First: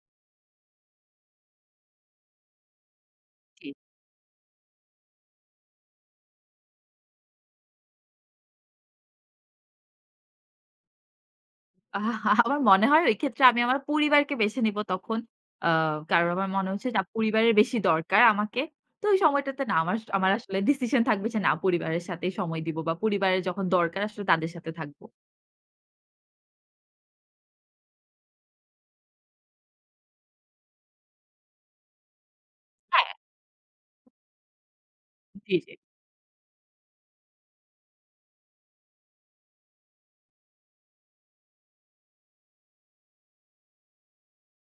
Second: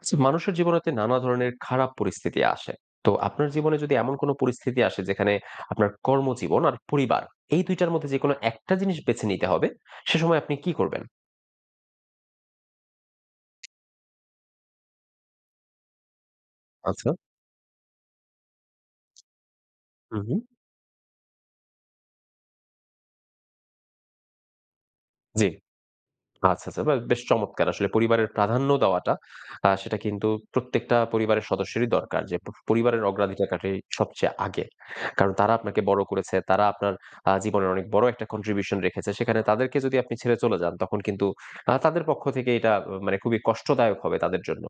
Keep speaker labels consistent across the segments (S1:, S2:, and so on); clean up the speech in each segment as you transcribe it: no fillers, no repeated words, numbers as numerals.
S1: আচ্ছা, মানুষের জীবনেতে নানা ধরনের খারাপ পরিস্থিতি আসে। তো আপনার
S2: জি।
S1: জীবনে যদি এমন কোনো পরিস্থিতি আসে যেখানে আপনার কর্মজীবন আর পরিবার এই ২ টার মধ্যে যেকোনো একটা জিনিস বেছে নিতে হবে, সে সময় আপনি কি করবেন?
S2: আহ আমার মনে হয় ওই ক্ষেত্রে আমি আমার পরিবারকে বেছে নিব তখন। আ কারণ আমার মনে হচ্ছে না
S1: আচ্ছা।
S2: পরিবারের বেশি দরকার আমাকে। তো ওই সময়টাতে না আমার
S1: হু,
S2: আমার
S1: হু।
S2: আসলে ডিসিশন থাকবে যে না পরিবারের সাথেই সময় দিব বা পরিবারের যখন দরকার আসলে তাদের সাথে থাকব।
S1: জি। আচ্ছা, আচ্ছা। বা বেশ চমৎকার। আসলে পরিবারের প্রাধান্য দেওয়াটা সেটা কিন্তু প্রত্যেকটা পরিবারের সদস্যেরই দরকার। যে পরিবারের
S2: হ্যাঁ।
S1: অগ্রাধিকারটাই সবচেয়ে আগে। কারণ তারা
S2: জি, জি।
S1: আপনাকে বড় করেছে। তারা আপনার জীবনের অনেক বড় একটা কন্ট্রিবিউশন রেখেছে। সেখানে তাদেরকে যদি আপনি ছেড়ে চলে যান তখন কিন্তু তাদের পক্ষ থেকে এটা মানে খুবই কষ্টদায়ক হবে তাদের জন্য।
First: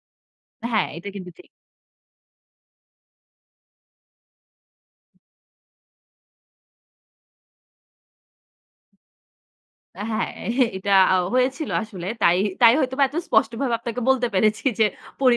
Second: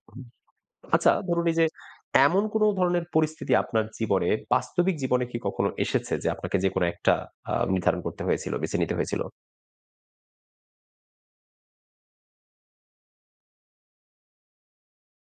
S2: হ্যাঁ, এটা
S1: আচ্ছা
S2: কিন্তু
S1: ধরুন
S2: ঠিক।
S1: এই যে এমন কোন ধরনের পরিস্থিতি আপনার জীবনে বাস্তবিক জীবনে কি কখনো এসেছে যে আপনাকে যেকোনো একটা নির্ধারণ করতে হয়েছিল, বেছে নিতে হয়েছিল?
S2: হ্যাঁ, এটা হয়েছিল আসলে। তাই হয়তোবা এত স্পষ্টভাবে আপনাকে বলতে পেরেছি যে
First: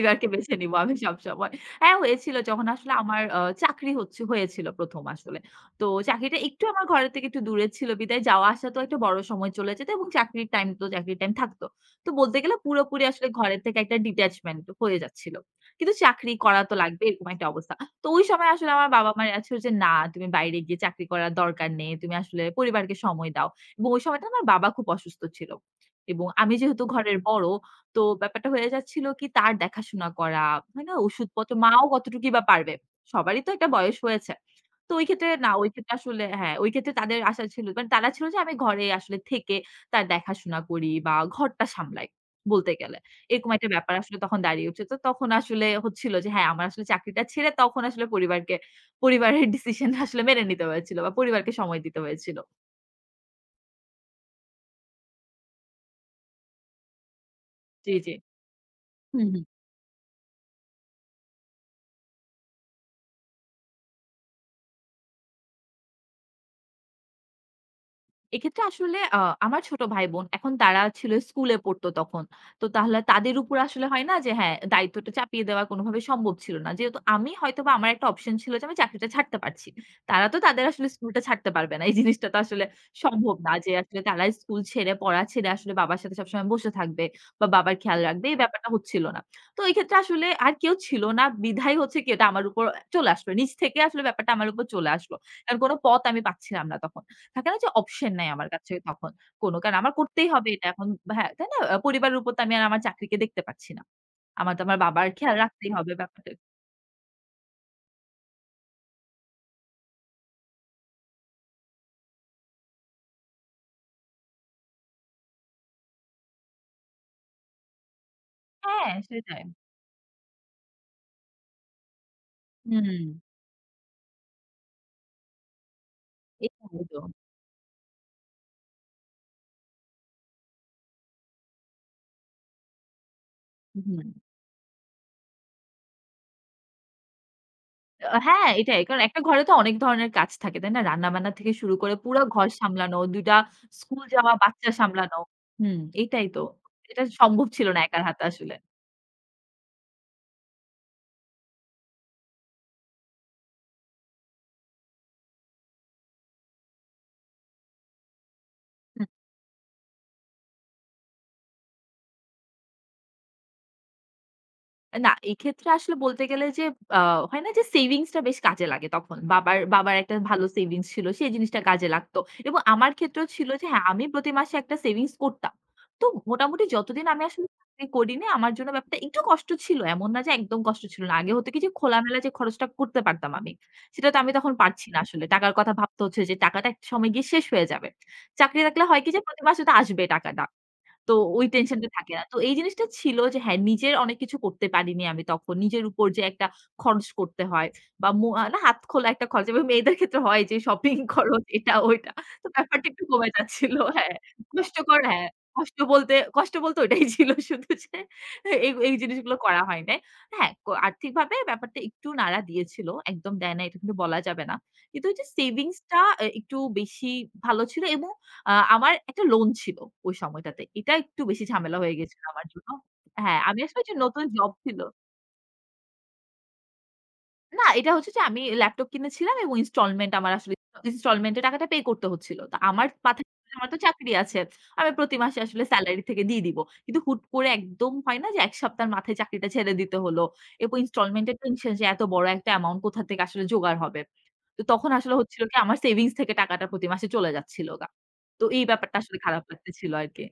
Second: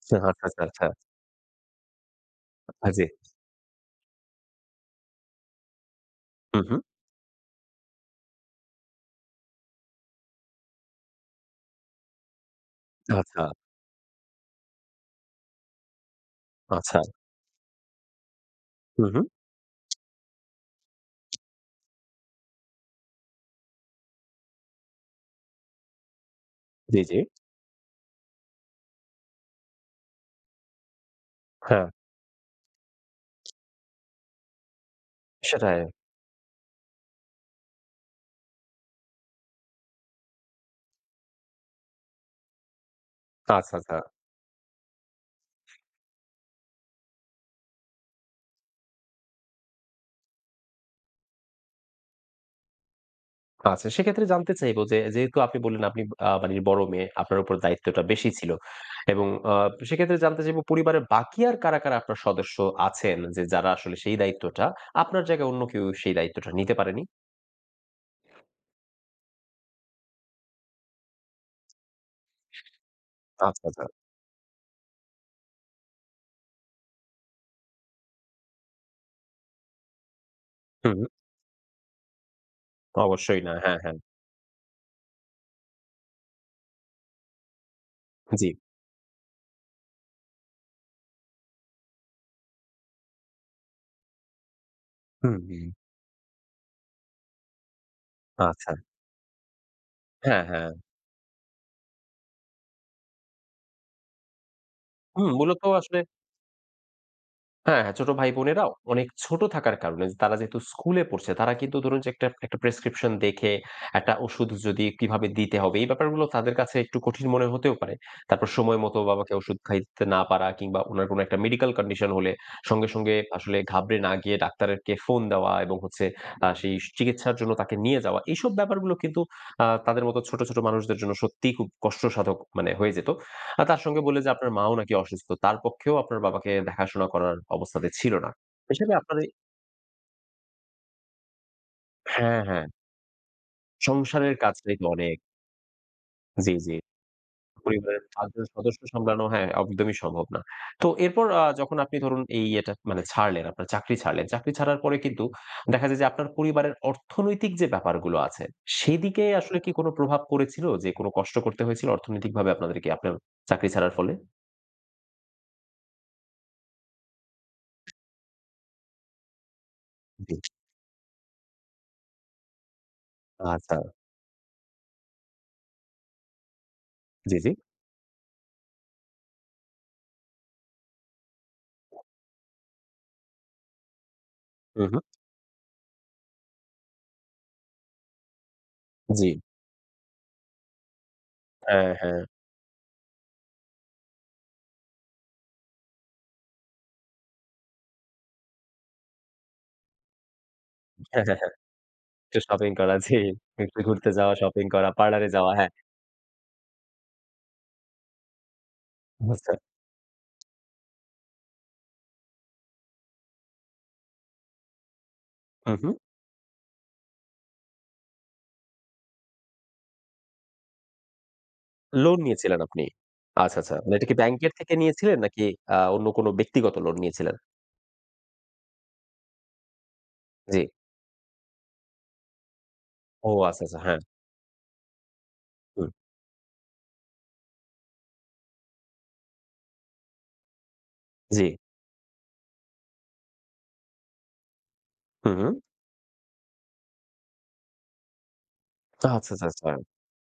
S1: আচ্ছা,
S2: বেছে
S1: আচ্ছা,
S2: নিবো
S1: আচ্ছা।
S2: আমি সবসময়। হ্যাঁ, হয়েছিল যখন
S1: আ
S2: আসলে
S1: জি।
S2: আমার চাকরি হয়েছিল ১ম আসলে। তো চাকরিটা
S1: হু,
S2: একটু
S1: হু।
S2: আমার ঘরের থেকে একটু দূরে ছিল বিধায় যাওয়া আসা তো একটা বড় সময় চলে যেত এবং চাকরির টাইম তো চাকরির টাইম থাকতো। তো বলতে গেলে পুরোপুরি আসলে
S1: আচ্ছা,
S2: ঘরের থেকে একটা ডিট্যাচমেন্ট হয়ে যাচ্ছিল। কিন্তু চাকরি করা তো
S1: আচ্ছা।
S2: লাগবে এরকম একটা অবস্থা। তো ওই সময় আসলে আমার
S1: হুম,
S2: বাবা-মা
S1: হুম।
S2: রা ছিল যে, "না, তুমি বাইরে গিয়ে চাকরি করার দরকার নেই। তুমি আসলে পরিবারকে সময় দাও।" এবং ওই সময়টা আমার বাবা খুব অসুস্থ ছিল। এবং আমি যেহেতু
S1: জি, জি।
S2: ঘরের বড়, তো ব্যাপারটা হয়ে যাচ্ছিল কি তার দেখাশোনা করা, হয় না? ওষুধপত্র মাও
S1: হ্যাঁ,
S2: কতটুকুই বা পারবে। সবারই তো একটা বয়স হয়েছে। তো ওই ক্ষেত্রে না, ওই
S1: সেটাই।
S2: ক্ষেত্রে আসলে হ্যাঁ, ওই ক্ষেত্রে তাদের আশা ছিল মানে তারা ছিল যে আমি ঘরে আসলে থেকে তার দেখাশোনা করি বা ঘরটা সামলাই বলতে গেলে। এরকম একটা
S1: আচ্ছা,
S2: ব্যাপার
S1: আচ্ছা।
S2: আসলে তখন দাঁড়িয়ে উঠছে। তো তখন আসলে হচ্ছিল যে হ্যাঁ, আমার আসলে চাকরিটা ছেড়ে তখন আসলে পরিবারকে পরিবারের ডিসিশন আসলে মেনে নিতে হয়েছিল বা পরিবারকে সময় দিতে হয়েছিল।
S1: আচ্ছা, সেক্ষেত্রে জানতে চাইবো যে, যেহেতু আপনি বললেন আপনি বাড়ির বড় মেয়ে, আপনার উপর
S2: জি,
S1: দায়িত্বটা
S2: জি।
S1: বেশি ছিল।
S2: হু,
S1: এবং
S2: হু।
S1: সেক্ষেত্রে জানতে চাইবো পরিবারের বাকি আর কারা, কারা আপনার সদস্য আছেন যে, যারা আসলে সেই দায়িত্বটা আপনার জায়গায় অন্য কেউ সেই দায়িত্বটা নিতে পারেনি?
S2: এক্ষেত্রে আসলে আমার ছোট ভাই-বোন এখন তারা ছিল স্কুলে পড়তো তখন। তো তাহলে তাদের উপর
S1: আচ্ছা, আচ্ছা।
S2: আসলে হয় না যে হ্যাঁ, দায়িত্বটা চাপিয়ে দেওয়া কোনভাবে সম্ভব ছিল না। যেহেতু আমি হয়তোবা আমার একটা অপশন ছিল যে আমি চাকরিটা ছাড়তে পারছি। তারা তো তাদের আসলে
S1: হুম,
S2: স্কুলটা ছাড়তে পারবে না। এই জিনিসটা তো আসলে সম্ভব
S1: অবশ্যই
S2: না
S1: না।
S2: যে
S1: হ্যাঁ, হ্যাঁ।
S2: আসলে তারা স্কুল ছেড়ে, পড়া ছেড়ে আসলে বাবার সাথে সবসময় বসে থাকবে বা বাবার খেয়াল রাখবে এই
S1: জি।
S2: ব্যাপারটা হচ্ছিল না। তো এই ক্ষেত্রে আসলে আর কেউ ছিল না বিধায় হচ্ছে কি এটা আমার উপর চলে আসলো। নিজ থেকে আসলে ব্যাপারটা আমার উপর চলে আসলো।
S1: হুম,
S2: কারণ
S1: হুম।
S2: কোন পথ আমি পাচ্ছিলাম না তখন। থাকে না যে অপশন নাই আমার কাছে
S1: আচ্ছা।
S2: তখন কোনো। কারণ আমার করতেই
S1: হ্যাঁ,
S2: হবে এটা
S1: হ্যাঁ।
S2: এখন হ্যাঁ, তাই না? পরিবারের উপর তো আমি আর আমার চাকরিকে দেখতে পাচ্ছি না। আমার তো আমার বাবার
S1: হুম,
S2: খেয়াল
S1: মূলত
S2: রাখতেই হবে
S1: আসলে
S2: ব্যাপারটা
S1: হ্যাঁ, হ্যাঁ, ছোট ভাই-বোনেরাও অনেক ছোট থাকার কারণে যে তারা যেহেতু স্কুলে পড়ছে, তারা কিন্তু ধরুন যে একটা প্রেসক্রিপশন দেখে একটা ওষুধ যদি কিভাবে দিতে হবে, এই ব্যাপারগুলো তাদের কাছে একটু কঠিন মনে হতেও পারে। তারপর সময়
S2: হ্যাঁ,
S1: মতো বাবাকে
S2: সেটাই।
S1: ওষুধ খাইতে না পারা কিংবা উনার কোনো একটা মেডিকেল কন্ডিশন হলে সঙ্গে,
S2: হুম,
S1: সঙ্গে আসলে ঘাবড়ে না গিয়ে ডাক্তারকে ফোন দেওয়া এবং হচ্ছে সেই
S2: এটাই তো।
S1: চিকিৎসার জন্য তাকে নিয়ে যাওয়া। এইসব ব্যাপারগুলো কিন্তু তাদের মতো ছোট, ছোট মানুষদের জন্য সত্যিই খুব কষ্টসাধক মানে হয়ে যেত। আর তার
S2: হুম।
S1: সঙ্গে বললেন যে আপনার মাও নাকি অসুস্থ। তার পক্ষেও আপনার বাবাকে দেখাশোনা করার অবস্থাতে ছিল না।
S2: হ্যাঁ, এটাই।
S1: হিসেবে
S2: কারণ
S1: আপনার
S2: একটা
S1: এই
S2: ঘরে তো অনেক ধরনের কাজ থাকে, তাই না? রান্নাবান্না থেকে শুরু করে পুরা
S1: হ্যাঁ,
S2: ঘর
S1: হ্যাঁ।
S2: সামলানো, ২ টা স্কুল যাওয়া
S1: সংসারের
S2: বাচ্চা
S1: কাজটাই তো অনেক।
S2: সামলানো। হুম, এটাই তো।
S1: জি, জি।
S2: এটা সম্ভব ছিল না একার
S1: পরিবারের
S2: হাতে
S1: ৫ জন
S2: আসলে।
S1: সদস্য সামলানো হ্যাঁ, একদমই সম্ভব না। তো এরপর যখন আপনি ধরুন এই এটা মানে ছাড়লেন, আপনার চাকরি ছাড়লেন। চাকরি ছাড়ার পরে কিন্তু দেখা যায় যে আপনার পরিবারের অর্থনৈতিক যে ব্যাপারগুলো আছে, সেদিকে আসলে কি কোনো প্রভাব পড়েছিল? যে কোনো কষ্ট করতে হয়েছিল অর্থনৈতিকভাবে আপনাদেরকে আপনার চাকরি ছাড়ার ফলে?
S2: না, এক্ষেত্রে আসলে বলতে গেলে যে আ হয় না যে সেভিংস টা বেশ কাজে লাগে তখন। বাবার বাবার একটা
S1: জি।
S2: ভালো সেভিংস ছিল। সেই জিনিসটা কাজে লাগতো। এবং আমার ক্ষেত্রেও ছিল যে
S1: আচ্ছা।
S2: হ্যাঁ, আমি প্রতি মাসে একটা সেভিংস করতাম। তো মোটামুটি যতদিন আমি
S1: জি,
S2: আসলে
S1: জি।
S2: চাকরি করিনি আমার জন্য ব্যাপারটা একটু কষ্ট ছিল। এমন না যে একদম কষ্ট ছিল না। আগে হতো কি যে খোলামেলা যে খরচটা করতে পারতাম আমি। সেটা তো আমি তখন
S1: হু,
S2: পারছি না
S1: হু।
S2: আসলে। টাকার কথা ভাবতে হচ্ছে যে টাকাটা একটা সময় গিয়ে শেষ হয়ে যাবে। চাকরি থাকলে হয় কি যে
S1: জি।
S2: প্রতি মাসে তো আসবে টাকাটা। তো ওই টেনশনটা
S1: হ্যাঁ,
S2: থাকে
S1: হ্যাঁ।
S2: না। তো এই জিনিসটা ছিল যে হ্যাঁ, নিজের অনেক কিছু করতে পারিনি আমি তখন। নিজের উপর যে একটা খরচ করতে হয় বা মো আ না হাত খোলা একটা খরচ এবং মেয়েদের ক্ষেত্রে হয় যে শপিং খরচ এটা ওইটা।
S1: একটু
S2: তো
S1: শপিং
S2: ব্যাপারটা
S1: করা,
S2: একটু
S1: জি।
S2: কমে যাচ্ছিল।
S1: একটু ঘুরতে
S2: হ্যাঁ,
S1: যাওয়া, শপিং করা,
S2: কষ্টকর হ্যাঁ,
S1: পার্লারে যাওয়া, হ্যাঁ।
S2: কষ্ট বলতে ওইটাই ছিল শুধু যে এই, এই জিনিসগুলো
S1: আচ্ছা।
S2: করা হয় নাই। হ্যাঁ, আর্থিকভাবে ব্যাপারটা একটু নাড়া দিয়েছিল। একদম দেয় না এটা কিন্তু বলা যাবে না। কিন্তু ওই যে
S1: হু, হু।
S2: সেভিংসটা একটু বেশি ভালো ছিল এবং আমার একটা লোন ছিল ওই সময়টাতে। এটা একটু বেশি ঝামেলা হয়ে
S1: লোন
S2: গেছিল আমার
S1: নিয়েছিলেন
S2: জন্য।
S1: আপনি।
S2: হ্যাঁ,
S1: আচ্ছা,
S2: আমি
S1: আচ্ছা।
S2: আসলে যে
S1: মানে এটা কি
S2: নতুন জব
S1: ব্যাংকের থেকে
S2: ছিল।
S1: নিয়েছিলেন নাকি অন্য কোনো ব্যক্তিগত লোন নিয়েছিলেন?
S2: না, এটা হচ্ছে যে আমি ল্যাপটপ কিনেছিলাম এবং ইনস্টলমেন্ট আমার আসলে
S1: জি।
S2: ইনস্টলমেন্ট এ টাকাটা পে করতে হচ্ছিল। তো আমার মাথায়
S1: ও
S2: ছিল যে
S1: আচ্ছা,
S2: আমার তো
S1: আচ্ছা। হ্যাঁ।
S2: চাকরি আছে। আমি প্রতি মাসে আসলে
S1: হুম।
S2: সেলারি থেকে দিয়ে দিব। কিন্তু হুট করে একদম হয় না যে ১ সপ্তাহের মাথায় চাকরিটা ছেড়ে দিতে হলো। এরপর ইনস্টলমেন্ট এর
S1: জি।
S2: টেনশন যে এত বড় একটা অ্যামাউন্ট কোথা থেকে আসলে জোগাড় হবে। তো তখন আসলে
S1: হু,
S2: হচ্ছিল
S1: হু।
S2: কি আমার সেভিংস থেকে টাকাটা প্রতি মাসে চলে যাচ্ছিল গা। তো এই ব্যাপারটা
S1: আচ্ছা,
S2: আসলে
S1: আচ্ছা,
S2: খারাপ
S1: আচ্ছা।
S2: লাগতেছিল আরকি।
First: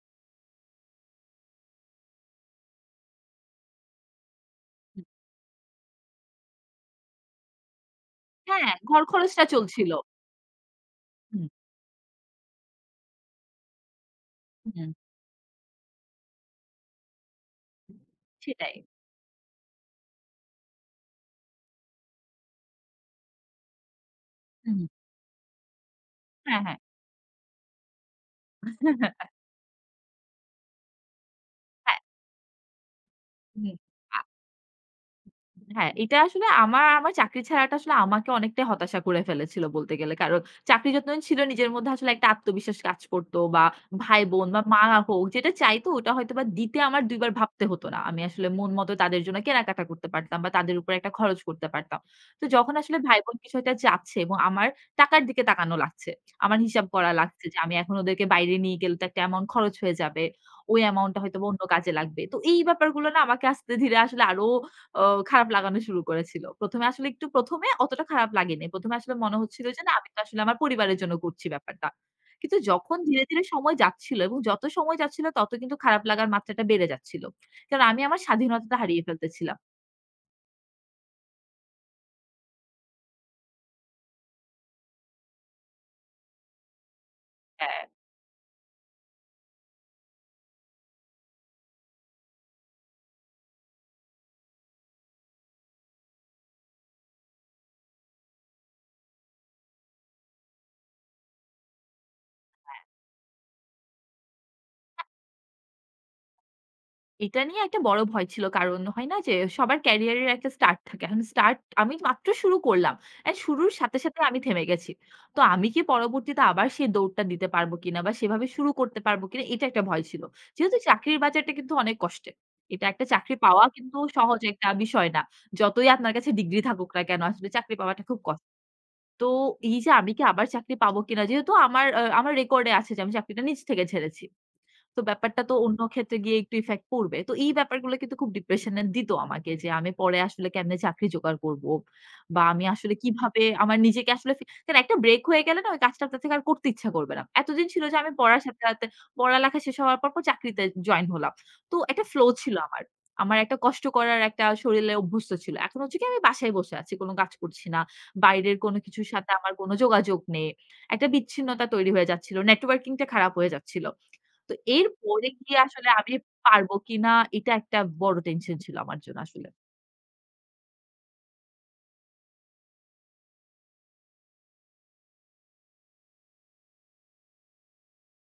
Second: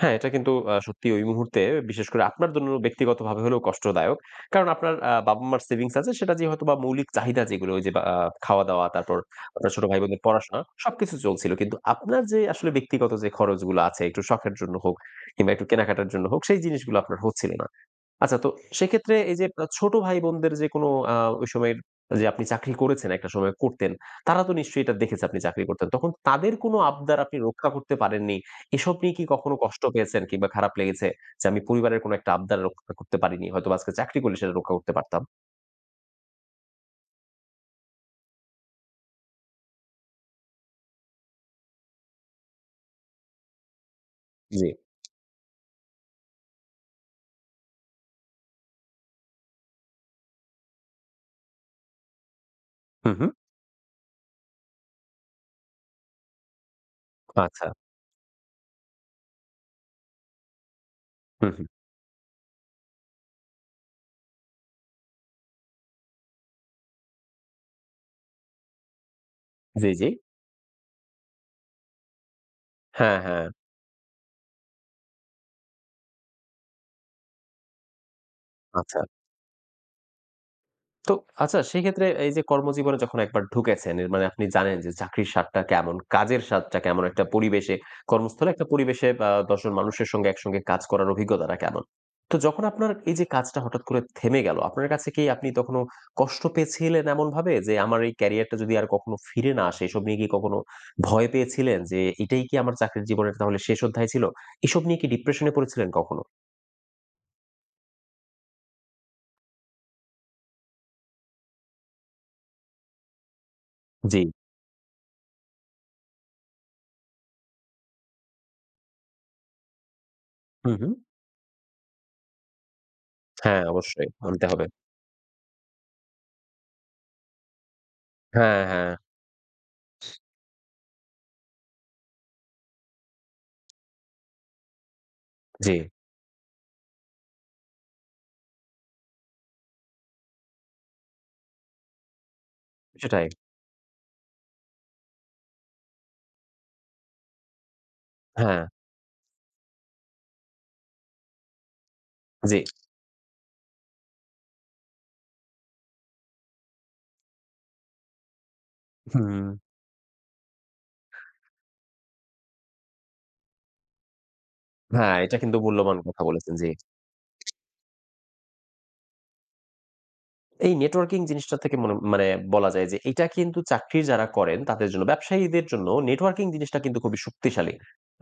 S1: হ্যাঁ, এটা কিন্তু সত্যি ওই মুহূর্তে বিশেষ করে আপনার জন্য ব্যক্তিগতভাবে হলেও কষ্টদায়ক। কারণ আপনার বাবা-মার সেভিংস আছে সেটা দিয়ে হয়তোবা মৌলিক চাহিদা যেগুলো ওই যে বা আ
S2: হ্যাঁ,
S1: খাওয়া-দাওয়া
S2: ঘর
S1: তারপর
S2: খরচটা
S1: আপনার ছোট
S2: চলছিল।
S1: ভাই-বোনদের পড়াশোনা সবকিছু
S2: হুম,
S1: চলছিল। কিন্তু আপনার যে আসলে ব্যক্তিগত যে খরচগুলো আছে একটু শখের জন্য
S2: হুম,
S1: হোক কিংবা একটু কেনাকাটার জন্য হোক সেই জিনিসগুলো আপনার হচ্ছিল না। আচ্ছা তো
S2: সেটাই।
S1: সেক্ষেত্রে এই যে ছোট ভাই-বোনদের যে কোনো ওই সময়ের যে আপনি চাকরি করেছেন, একটা সময় করতেন। তারা তো
S2: হুম,
S1: নিশ্চয়ই এটা দেখেছে আপনি চাকরি করতেন। তখন তাদের
S2: হ্যাঁ,
S1: কোনো
S2: হ্যাঁ।
S1: আবদার আপনি রক্ষা করতে পারেননি। এসব নিয়ে কি কখনো কষ্ট পেয়েছেন কিংবা খারাপ লেগেছে যে আমি
S2: হ্যাঁ,
S1: পরিবারের কোনো একটা আবদার রক্ষা করতে পারিনি।
S2: হুম।
S1: হয়তোবা আজকে চাকরি করলে সেটা রক্ষা করতে পারতাম?
S2: হ্যাঁ, এটা আসলে আমার আমার চাকরি ছাড়াটা আসলে আমাকে অনেকটাই হতাশা করে ফেলেছিল বলতে গেলে। কারণ চাকরি যতদিন ছিল নিজের মধ্যে আসলে একটা আত্মবিশ্বাস কাজ করত বা ভাই-বোন বা
S1: জি।
S2: মা হোক যেটা চাইতো ওটা হয়তোবা দিতে আমার ২ বার ভাবতে হতো না। আমি আসলে মন মতো তাদের জন্য কেনাকাটা করতে পারতাম বা তাদের উপর একটা খরচ করতে পারতাম। তো যখন আসলে
S1: হু, হু।
S2: ভাই-বোন বিষয়টা যাচ্ছে এবং আমার টাকার দিকে তাকানো লাগছে। আমার হিসাব করা লাগছে যে
S1: আচ্ছা।
S2: আমি এখন ওদেরকে বাইরে নিয়ে গেলে তো একটা অ্যামাউন্ট খরচ হয়ে যাবে। ওই অ্যামাউন্টটা হয়তোবা
S1: হু,
S2: অন্য
S1: হু।
S2: কাজে লাগবে। তো এই ব্যাপারগুলো না আমাকে আস্তে ধীরে আসলে আরো ও খারাপ লাগানো শুরু করেছিল। ১ম এ আসলে একটু ১ম এ অতটা খারাপ লাগেনি। ১ম এ আসলে মনে হচ্ছিল যে
S1: জি,
S2: না
S1: জি।
S2: আমি তো আসলে আমার পরিবারের জন্য করছি ব্যাপারটা। কিন্তু যখন
S1: হ্যাঁ,
S2: ধীরে, ধীরে
S1: হ্যাঁ।
S2: সময় যাচ্ছিল এবং যত সময় যাচ্ছিল তত কিন্তু খারাপ লাগার মাত্রাটা বেড়ে যাচ্ছিল। কারণ আমি আমার স্বাধীনতাটা
S1: আচ্ছা।
S2: হারিয়ে ফেলতেছিলাম।
S1: তো আচ্ছা সেক্ষেত্রে এই যে কর্মজীবনে যখন একবার ঢুকেছেন এর মানে আপনি জানেন যে চাকরির স্বাদটা কেমন, কাজের স্বাদটা কেমন, একটা পরিবেশে
S2: হ্যাঁ।
S1: কর্মস্থলে একটা পরিবেশে ১০ জন মানুষের সঙ্গে একসঙ্গে কাজ করার অভিজ্ঞতাটা কেমন। তো যখন আপনার এই যে কাজটা হঠাৎ করে থেমে গেল, আপনার কাছে কি আপনি তখনো কষ্ট পেয়েছিলেন এমনভাবে যে আমার এই ক্যারিয়ারটা যদি আর কখনো ফিরে না আসে এসব নিয়ে কি কখনো ভয় পেয়েছিলেন যে এটাই কি আমার চাকরির জীবনের তাহলে শেষ অধ্যায় ছিল? এসব নিয়ে কি ডিপ্রেশন এ পড়েছিলেন কখনো?
S2: এটা নিয়ে একটা বড় ভয় ছিল। কারণ হয় না যে সবার ক্যারিয়ারের একটা স্টার্ট থাকে। এখন স্টার্ট আমি মাত্র শুরু করলাম। অ্যান্ড শুরুর সাথে, সাথে
S1: জি।
S2: আমি থেমে গেছি। তো আমি কি পরবর্তীতে আবার সেই দৌড়টা দিতে পারব কিনা বা সেভাবে শুরু করতে পারব কিনা এটা একটা ভয় ছিল।
S1: হু,
S2: যেহেতু
S1: হু।
S2: চাকরির বাজারটা কিন্তু অনেক কষ্টের। এটা একটা চাকরি
S1: হ্যাঁ,
S2: পাওয়া কিন্তু
S1: অবশ্যই
S2: সহজ
S1: আনতে হবে।
S2: একটা বিষয় না। যতই আপনার কাছে ডিগ্রি থাকুক না কেন আসলে চাকরি পাওয়াটা খুব কষ্ট।
S1: হ্যাঁ, হ্যাঁ।
S2: তো এই যে আমি কি আবার চাকরি পাবো কিনা যেহেতু আমার রেকর্ড এ আছে যে আমি চাকরিটা নিজ থেকে ছেড়েছি। তো ব্যাপারটা তো
S1: জি,
S2: অন্য ক্ষেত্রে গিয়ে একটু ইফেক্ট পড়বে। তো এই ব্যাপারগুলো কিন্তু খুব ডিপ্রেশন এ দিত আমাকে যে আমি পরে আসলে কেমনে চাকরি জোগাড় করব? বা আমি আসলে
S1: সেটাই।
S2: কিভাবে আমার নিজেকে আসলে কারণ একটা ব্রেক হয়ে গেলে না ওই কাজটা আপনার থেকে আর করতে ইচ্ছা করবে না। এতদিন ছিল যে আমি পড়ার সাথে,
S1: হ্যাঁ,
S2: সাথে পড়ালেখা শেষ হওয়ার পর, পর চাকরিতে জয়েন হলাম। তো একটা ফ্লো ছিল
S1: জি।
S2: আমার। আমার একটা কষ্ট করার একটা শরীরে অভ্যস্ত ছিল। এখন হচ্ছে কি আমি বাসায় বসে আছি। কোন কাজ করছি না। বাইরের কোন কিছুর সাথে
S1: হুম।
S2: আমার কোন যোগাযোগ নেই। একটা বিচ্ছিন্নতা তৈরি হয়ে যাচ্ছিল। নেটওয়ার্কিং টা খারাপ হয়ে যাচ্ছিল। তো
S1: হ্যাঁ,
S2: এরপরে
S1: এটা
S2: কি
S1: কিন্তু
S2: আসলে
S1: মূল্যবান
S2: আমি
S1: কথা বলেছেন, জি।
S2: পারব কিনা এটা একটা বড় টেনশন ছিল আমার জন্য আসলে।
S1: এই নেটওয়ার্কিং জিনিসটা থেকে মনে মানে বলা যায় যে এটা কিন্তু চাকরি যারা করেন তাদের জন্য, ব্যবসায়ীদের জন্য নেটওয়ার্কিং জিনিসটা কিন্তু খুবই শক্তিশালী।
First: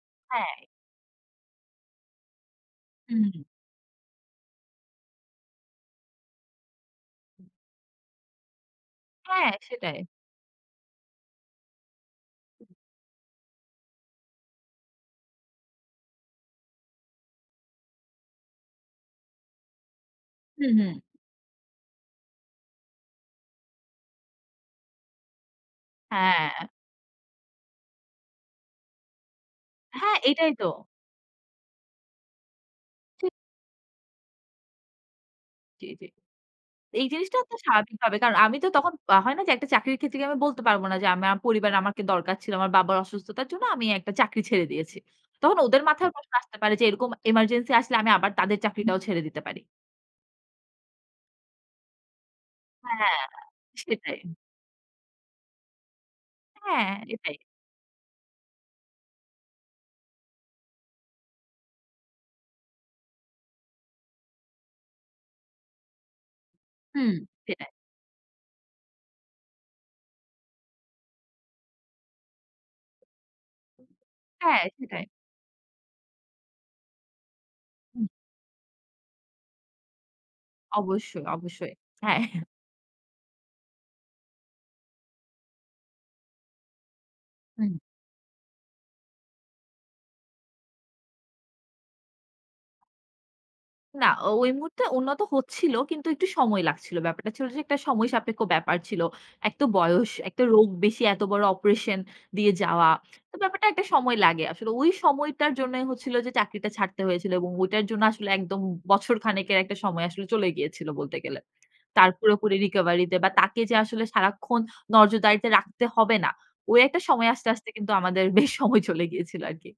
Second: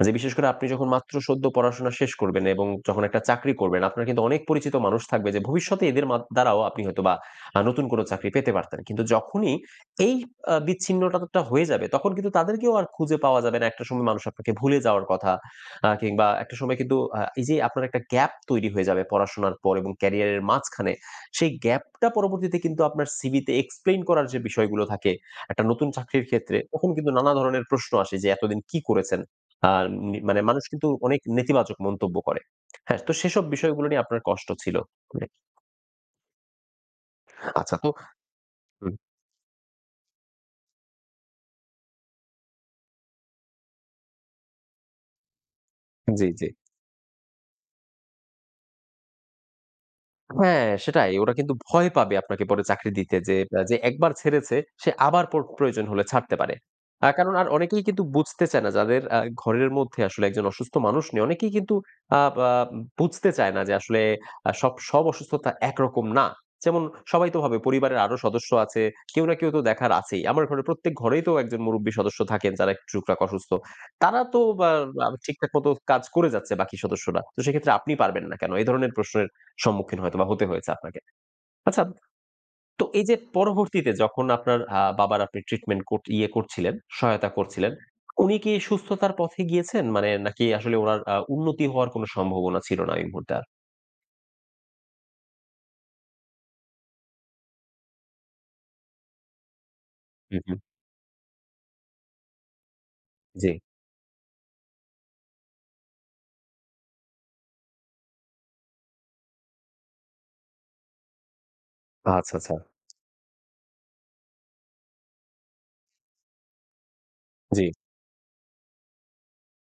S1: যে বিশেষ করে
S2: হ্যাঁ,
S1: আপনি যখন মাত্র সদ্য পড়াশোনা শেষ করবেন এবং যখন একটা
S2: হুম।
S1: চাকরি করবেন, আপনার কিন্তু অনেক পরিচিত মানুষ থাকবে যে ভবিষ্যতে এদের মা দ্বারাও আপনি হয়তোবা নতুন কোনো চাকরি পেতে পারতেন। কিন্তু
S2: হ্যাঁ
S1: যখনই
S2: সেটাই।
S1: এই বিচ্ছিন্নতাটা হয়ে যাবে তখন কিন্তু তাদেরকেও আর খুঁজে পাওয়া যাবে না। একটা সময় মানুষ আপনাকে ভুলে যাওয়ার কথা কিংবা একটা সময় কিন্তু এই যে আপনার একটা গ্যাপ তৈরি হয়ে যাবে পড়াশোনার পর এবং ক্যারিয়ারের
S2: হুম, হুম।
S1: মাঝখানে। সেই গ্যাপটা পরবর্তীতে কিন্তু আপনার সিভিতে এক্সপ্লেইন করার যে বিষয়গুলো থাকে, একটা নতুন চাকরির
S2: হ্যাঁ,
S1: ক্ষেত্রে তখন কিন্তু নানা ধরনের প্রশ্ন আসে যে এতদিন কি করেছেন? আ
S2: হ্যাঁ
S1: নি মানে
S2: এটাই
S1: মানুষ
S2: তো।
S1: কিন্তু অনেক নেতিবাচক মন্তব্য করে। হ্যাঁ, তো
S2: জি,
S1: সেসব বিষয়গুলো নিয়ে আপনার কষ্ট ছিল। মানে
S2: জি, জি। এই জিনিসটা তো
S1: আচ্ছা তো
S2: স্বাভাবিকভাবে কারণ আমি তো তখন
S1: হুম,
S2: হয় না যে একটা চাকরির ক্ষেত্রে গিয়ে আমি বলতে পারব না যে আমার পরিবারে আমাকে দরকার ছিল। আমার বাবার অসুস্থতার জন্য আমি একটা চাকরি ছেড়ে দিয়েছি। তখন ওদের মাথায়
S1: জি,
S2: প্রশ্ন
S1: জি।
S2: আসতে পারে যে এরকম এমার্জেন্সি আসলে আমি আবার তাদের চাকরিটাও ছেড়ে দিতে পারি।
S1: হ্যাঁ, সেটাই। ওরা কিন্তু ভয় পাবে আপনাকে পরে চাকরি দিতে
S2: হ্যাঁ,
S1: যে, যে একবার
S2: সেটাই।
S1: ছেড়েছে সে আবার পর প্রয়োজন হলে ছাড়তে পারে।
S2: হ্যাঁ,
S1: কারণ
S2: এটাই।
S1: আর অনেকেই কিন্তু বুঝতে চায় না যাদের ঘরের মধ্যে আসলে একজন অসুস্থ মানুষ নেই। অনেকেই কিন্তু আ বা বুঝতে চায় না যে আসলে সব অসুস্থতা একরকম না। যেমন
S2: হুম।
S1: সবাই তো ভাবে
S2: সেটাই।
S1: পরিবারের আরো সদস্য আছে। কেউ না কেউ তো দেখার আছেই। আমার ঘরে প্রত্যেক ঘরেই তো একজন মুরুব্বি সদস্য থাকেন যারা একটু টুকটাক অসুস্থ। তারা তো
S2: হ্যাঁ,
S1: বা
S2: সেটাই।
S1: আ ঠিকঠাক মতো কাজ করে যাচ্ছে বাকি সদস্যরা। তো সেক্ষেত্রে আপনি পারবেন না কেন? এই ধরনের প্রশ্নের সম্মুখীন হয়তোবা হতে হয়েছে আপনাকে।
S2: অবশ্যই, অবশ্যই।
S1: আচ্ছা,
S2: হ্যাঁ।
S1: তো এই যে পরবর্তীতে যখন আপনার বাবার আপনি ট্রিটমেন্ট কর ইয়ে করছিলেন, সহায়তা করছিলেন,
S2: হুম।
S1: উনি কি সুস্থতার পথে গিয়েছেন? মানে নাকি আসলে উনার উন্নতি হওয়ার কোনো সম্ভাবনা ছিল না এই মুহূর্তে আর?
S2: না ও ওই মুহূর্তে উন্নত হচ্ছিল কিন্তু একটু সময় লাগছিল। ব্যাপারটা ছিল যে একটা সময় সাপেক্ষ ব্যাপার ছিল। এক তো বয়স,
S1: হু,
S2: একটা
S1: হু।
S2: রোগ বেশি, এত বড় অপারেশন দিয়ে যাওয়া। তো
S1: জি।
S2: ব্যাপারটা একটা সময় লাগে। আসলে ওই সময়টার জন্যই হচ্ছিল যে চাকরিটা ছাড়তে হয়েছিল এবং ওইটার জন্য আসলে একদম বছর খানেকের একটা সময় আসলে চলে গিয়েছিল বলতে গেলে। তার
S1: আচ্ছা, আচ্ছা।
S2: পুরোপুরি রিকভারি তে বা তাকে যে আসলে সারাক্ষণ নজরদারিতে রাখতে হবে না। ওই একটা সময় আস্তে,
S1: জি।
S2: আস্তে কিন্তু আমাদের বেশ সময় চলে গিয়েছিল আরকি।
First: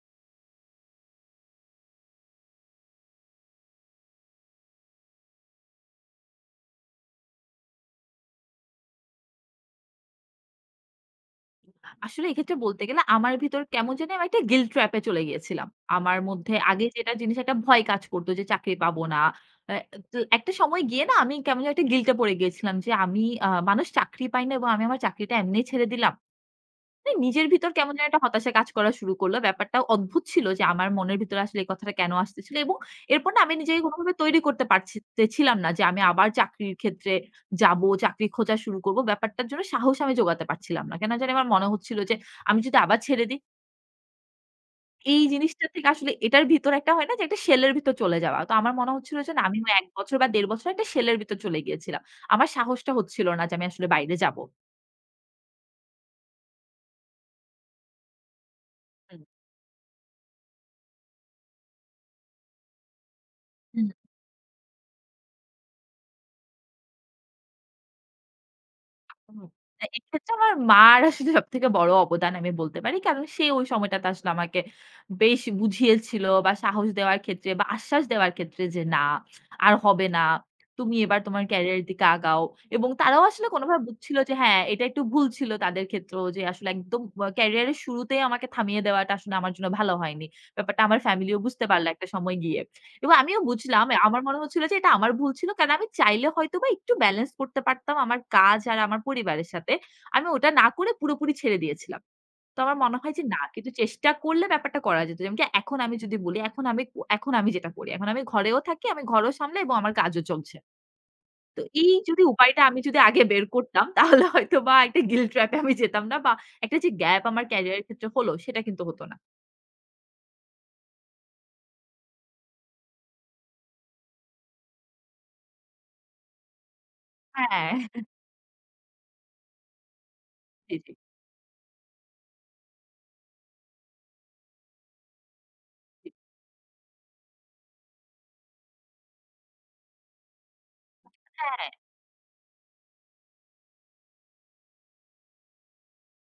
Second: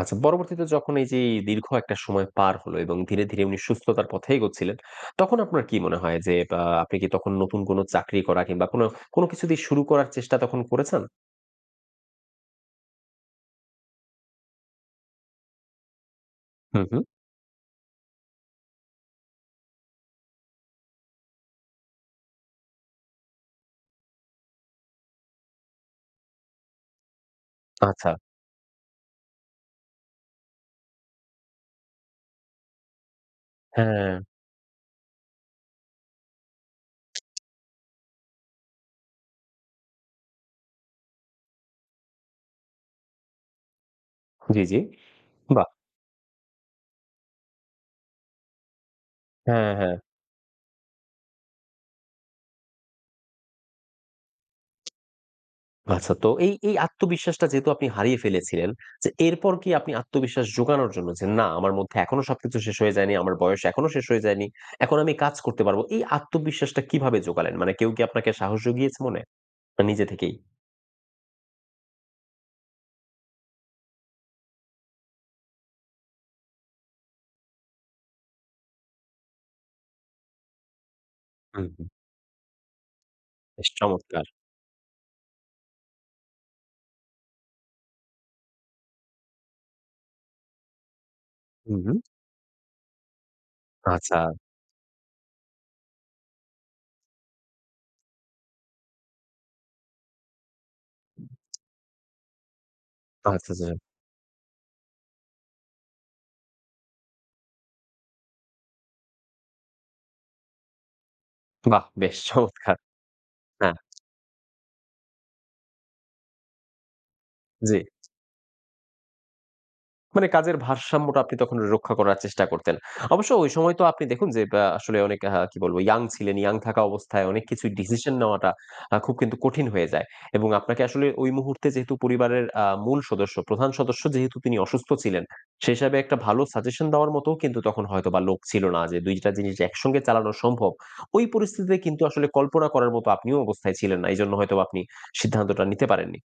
S1: আচ্ছা, পরবর্তীতে যখন এই যে এই দীর্ঘ একটা সময় পার হলো এবং ধীরে, ধীরে উনি সুস্থতার পথে এগোচ্ছিলেন, তখন আপনার কি মনে হয় যে আপনি কি তখন নতুন কোনো চাকরি করা কিংবা কোনো কিছু দিয়ে শুরু করার চেষ্টা তখন করেছেন?
S2: আসলে এক্ষেত্রে বলতে গেলে আমার ভিতর কেমন জানি আমি একটা গিল্ট ট্র্যাপ এ চলে গিয়েছিলাম। আমার মধ্যে
S1: হু,
S2: আগে
S1: হু।
S2: যেটা জিনিস একটা ভয় কাজ করত যে চাকরি পাবো না। আ তো একটা সময় গিয়ে না আমি কেমন জানি একটা গিল্ট এ পড়ে গিয়েছিলাম যে আমি মানুষ চাকরি পায় না এবং আমি আমার চাকরিটা এমনি ছেড়ে দিলাম। না, নিজের ভিতর কেমন যেন
S1: আচ্ছা।
S2: একটা হতাশা কাজ করা শুরু করল। ব্যাপারটা অদ্ভুত ছিল যে আমার মনের ভিতরে আসলে এই কথাটা কেন আসতেছিল এবং এরপর না আমি নিজেকে কোনোভাবে
S1: হ্যাঁ।
S2: তৈরি করতে পারছিতেছিলাম না যে আমি আবার চাকরির ক্ষেত্রে যাবো, চাকরি খোঁজা শুরু করব। ব্যাপারটার জন্য সাহস আমি জোগাতে পারছিলাম না। কেন জানি আমার মনে হচ্ছিল যে আমি যদি আবার ছেড়ে দিই,
S1: জি, জি।
S2: এই জিনিসটা
S1: বাহ!
S2: থেকে আসলে এটার ভিতর একটা হয় না যে একটা শেলের ভিতর চলে যাওয়া। তো আমার মনে হচ্ছিল যে না আমি
S1: হ্যাঁ,
S2: ওই ১
S1: হ্যাঁ।
S2: বছর বা ১.৫ বছর একটা শেলের ভিতর চলে গিয়েছিলাম। আমার সাহসটা হচ্ছিল না যে আমি আসলে বাইরে যাব।
S1: আচ্ছা তো এই আত্মবিশ্বাসটা যেহেতু আপনি হারিয়ে ফেলেছিলেন, যে এরপর কি আপনি আত্মবিশ্বাস জোগানোর জন্য যে না আমার মধ্যে এখনো সবকিছু শেষ হয়ে যায়নি, আমার বয়স
S2: হুম।
S1: এখনো শেষ হয়ে যায়নি, এখন আমি কাজ করতে পারবো। এই আত্মবিশ্বাসটা কিভাবে জোগালেন? মানে কেউ কি আপনাকে সাহস জুগিয়েছে মনে?
S2: হুম।
S1: না নিজে
S2: এক্ষেত্রে
S1: থেকেই?
S2: আমার মার আসলে সবথেকে বড় অবদান আমি বলতে পারি। কারণ সে ওই সময়টাতে আসলে আমাকে বেশ বুঝিয়েছিল বা সাহস দেওয়ার ক্ষেত্রে বা আশ্বাস দেওয়ার ক্ষেত্রে যে, "না, আর হবে না। তুমি এবার তোমার
S1: হুম,
S2: ক্যারিয়ারের
S1: হুম।
S2: দিকে আগাও" এবং তারাও আসলে
S1: বেশ
S2: কোনোভাবে বুঝছিল
S1: চমৎকার!
S2: যে হ্যাঁ, এটা একটু ভুল ছিল তাদের ক্ষেত্রেও যে আসলে একদম ক্যারিয়ারের শুরুতেই আমাকে থামিয়ে দেওয়াটা আসলে আমার জন্য ভালো হয়নি। ব্যাপারটা আমার ফ্যামিলিও বুঝতে
S1: হুম,
S2: পারল
S1: হুম।
S2: একটা সময় গিয়ে। এবং আমিও বুঝলাম
S1: আচ্ছা,
S2: আমার মনে হচ্ছিল যে এটা আমার ভুল ছিল। কারণ আমি চাইলে হয়তোবা একটু ব্যালেন্স করতে পারতাম আমার কাজ আর আমার পরিবারের সাথে। আমি ওটা না করে পুরোপুরি ছেড়ে দিয়েছিলাম। তো আমার মনে হয় যে না
S1: আচ্ছা, আচ্ছা।
S2: কিন্তু চেষ্টা করলে ব্যাপারটা করা যেত। যেমনকি এখন আমি যদি বলি এখন আমি যেটা করি। এখন আমি ঘরেও থাকি, আমি ঘরও সামলাই এবং আমার কাজও চলছে। তো
S1: বাহ!
S2: এই
S1: বেশ
S2: যদি উপায়টা
S1: চমৎকার!
S2: আমি যদি আগে বের
S1: হ্যাঁ,
S2: করতাম তাহলে হয়তোবা একটা guilt trap এ আমি যেতাম না বা একটা যে গ্যাপ আমার
S1: জি।
S2: ক্যারিয়ার এর ক্ষেত্রে হলো সেটা কিন্তু হতো না।
S1: মানে কাজের ভারসাম্যটা আপনি তখন রক্ষা করার চেষ্টা করতেন। অবশ্য ওই সময় তো আপনি দেখুন যে বা আসলে অনেক কি বলবো ইয়াং ছিলেন। ইয়াং থাকা অবস্থায় অনেক কিছু
S2: হ্যাঁ,
S1: ডিসিশন নেওয়াটা খুব কিন্তু কঠিন হয়ে যায়। এবং
S2: জি,
S1: আপনাকে
S2: জি,
S1: আসলে ওই মুহূর্তে যেহেতু পরিবারের মূল সদস্য, প্রধান সদস্য যেহেতু তিনি অসুস্থ ছিলেন, সে হিসাবে
S2: জি।
S1: একটা ভালো সাজেশন দেওয়ার মতও কিন্তু তখন হয়তোবা লোক ছিল না যে ২ টা জিনিস একসঙ্গে চালানো সম্ভব। ওই
S2: হ্যাঁ,
S1: পরিস্থিতিতে কিন্তু আসলে কল্পনা করার মতো আপনিও অবস্থায় ছিলেন না। এজন্য হয়তোবা আপনি সিদ্ধান্তটা নিতে পারেননি।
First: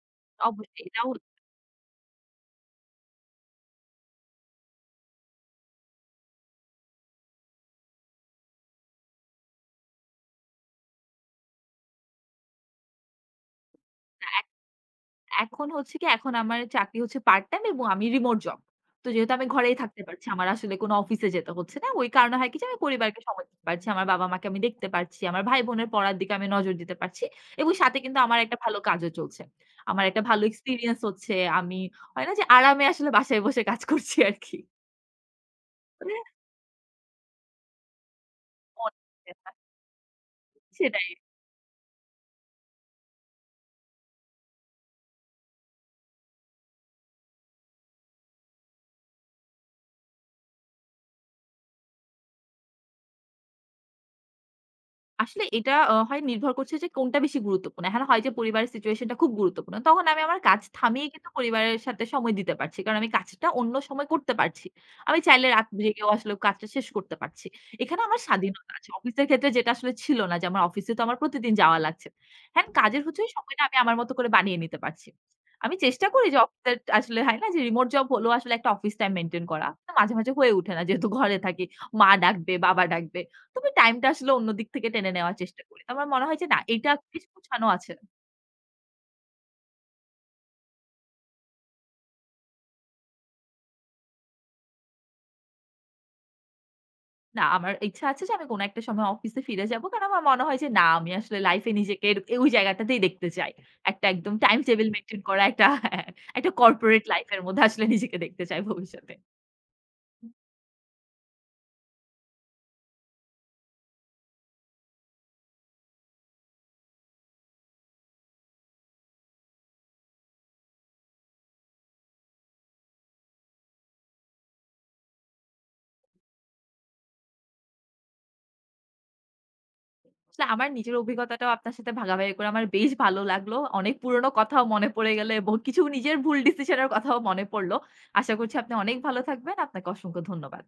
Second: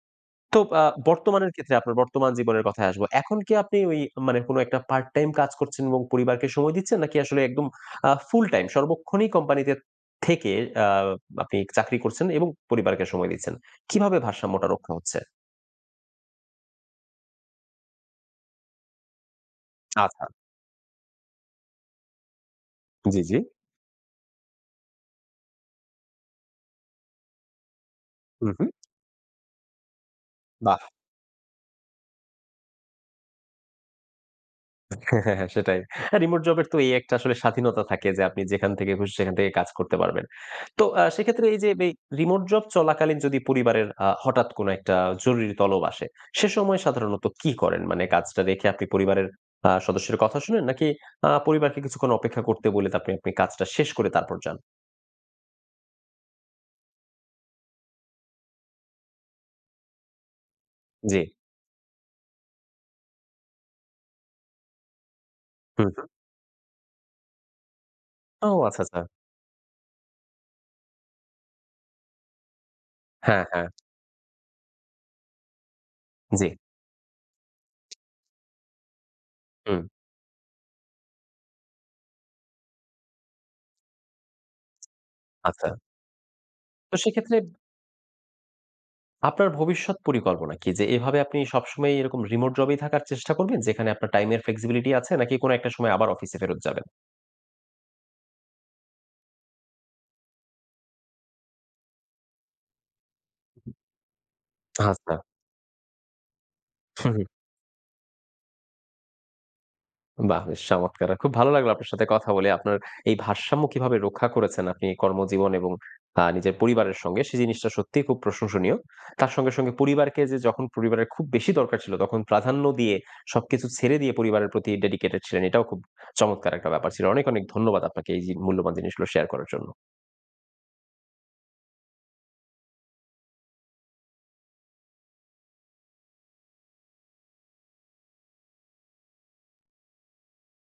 S1: তো
S2: অবশ্যই
S1: আ
S2: এটাও
S1: বর্তমানের ক্ষেত্রে আপনার বর্তমান জীবনের কথায় আসবো। এখন কি আপনি ওই মানে কোন একটা পার্ট টাইম কাজ করছেন এবং পরিবারকে সময় দিচ্ছেন? নাকি আসলে একদম ফুল টাইম সর্বক্ষণই কোম্পানিতে থেকে আ আপনি চাকরি করছেন এবং পরিবারকে সময় দিচ্ছেন? কিভাবে ভারসাম্যটা রক্ষা হচ্ছে?
S2: এখন হচ্ছে কি, এখন আমার চাকরি হচ্ছে পার্ট টাইম এবং আমি রিমোট জব। তো যেহেতু আমি ঘরেই থাকতে পারছি,
S1: আচ্ছা।
S2: আমার আসলে কোনো অফিসে যেতে হচ্ছে না। ওই কারণে হয় কি যে, আমি পরিবারকে
S1: জি, জি।
S2: সময় দিতে পারছি। আমার বাবা-মাকে আমি দেখতে পারছি। আমার ভাই-বোনের পড়ার দিকে আমি নজর দিতে পারছি এবং সাথে কিন্তু আমার
S1: হু,
S2: একটা
S1: হু।
S2: ভালো কাজও চলছে। আমার একটা ভালো
S1: বাহ!
S2: এক্সপেরিয়েন্স হচ্ছে। আমি হয় না যে, আরামে আসলে বাসায় বসে কাজ করছি আরকি।
S1: হ্যাঁ, হ্যাঁ সেটাই। হ্যাঁ, রিমোট জবের তো এই একটা আসলে স্বাধীনতা থাকে যে আপনি যেখান থেকে খুশি সেখান থেকে কাজ করতে পারবেন। তো সেক্ষেত্রে এই যে এই রিমোট জব চলাকালীন যদি পরিবারের হঠাৎ কোনো একটা জরুরি তলব আসে, সে সময় সাধারণত কি করেন? মানে কাজটা রেখে আপনি পরিবারের সদস্যের কথা শুনেন নাকি পরিবারকে কিছুক্ষণ অপেক্ষা করতে বলে আপনি আপনি কাজটা শেষ করে তারপর যান?
S2: আসলে এটা হয় নির্ভর করছে যে কোনটা বেশি গুরুত্বপূর্ণ। এখন হয় যে পরিবারের সিচুয়েশনটা খুব গুরুত্বপূর্ণ। তখন আমি আমার কাজ থামিয়ে
S1: জি।
S2: কিন্তু পরিবারের সাথে সময় দিতে পারছি। কারণ আমি কাজটা অন্য সময় করতে পারছি। আমি চাইলে রাত
S1: হুম,
S2: জেগেও
S1: হুম।
S2: আসলে কাজটা শেষ করতে পারছি। এখানে আমার
S1: ও
S2: স্বাধীনতা
S1: আচ্ছা,
S2: আছে।
S1: আচ্ছা।
S2: অফিসের ক্ষেত্রে যেটা আসলে ছিল না যে আমার অফিসে তো আমার প্রতিদিন যাওয়া লাগছে। হ্যাঁ, কাজের হচ্ছে ওই
S1: হ্যাঁ,
S2: সময়টা
S1: হ্যাঁ।
S2: আমি আমার মতো করে বানিয়ে নিতে পারছি। আমি চেষ্টা করি যে
S1: জি।
S2: অফিসের আসলে হয় না যে রিমোট জব হলেও আসলে একটা অফিস টাইম মেইনটেইন করা।
S1: হুম,
S2: তো মাঝে, মাঝে হয়ে ওঠে না যেহেতু ঘরে থাকি। মা ডাকবে, বাবা ডাকবে। তবে টাইমটা আসলে অন্য দিক থেকে টেনে নেওয়ার চেষ্টা
S1: আচ্ছা।
S2: করি। আমার মনে হয় যে না এটা
S1: তো
S2: বেশ
S1: সেক্ষেত্রে
S2: গোছানো আছে।
S1: আপনার ভবিষ্যৎ পরিকল্পনা কি? যে এভাবে আপনি সবসময় এরকম রিমোট জবেই থাকার চেষ্টা করবেন যেখানে আপনার টাইমের ফ্লেক্সিবিলিটি আছে নাকি কোনো একটা সময় আবার অফিসে ফেরত যাবেন?
S2: না আমার ইচ্ছা আছে যে আমি কোন একটা সময় অফিসে ফিরে যাব। কারণ আমার মনে হয় যে না আমি আসলে লাইফ এ নিজেকে এর ওই জায়গাটাতেই দেখতে চাই। একটা একদম টাইম টেবল
S1: আচ্ছা।
S2: মেইনটেইন করা একটা হ্যাঁ, একটা কর্পোরেট
S1: হুম,
S2: লাইফ
S1: হুম।
S2: এর মধ্যে আসলে নিজেকে দেখতে চাই ভবিষ্যতে।
S1: বাহ! বেশ চমৎকার। খুব ভালো লাগলো আপনার সাথে কথা বলে। আপনার এই ভারসাম্য কিভাবে রক্ষা করেছেন আপনি কর্মজীবন এবং নিজের পরিবারের সঙ্গে সেই জিনিসটা সত্যিই খুব প্রশংসনীয়। তার সঙ্গে, সঙ্গে পরিবারকে যে যখন পরিবারের খুব বেশি দরকার ছিল তখন প্রাধান্য দিয়ে সবকিছু ছেড়ে দিয়ে পরিবারের প্রতি ডেডিকেটেড ছিলেন। এটাও খুব চমৎকার একটা ব্যাপার ছিল। অনেক, অনেক ধন্যবাদ আপনাকে এই জি মূল্যবান জিনিসগুলো শেয়ার করার জন্য।
S2: আসলে আমার নিজের অভিজ্ঞতাটাও আপনার সাথে ভাগাভাগি করে আমার বেশ ভালো লাগলো। অনেক পুরনো কথাও মনে পড়ে গেল এবং কিছু নিজের ভুল ডিসিশন এর কথাও মনে পড়ল। আশা করছি আপনি অনেক ভালো থাকবেন। আপনাকে অসংখ্য ধন্যবাদ।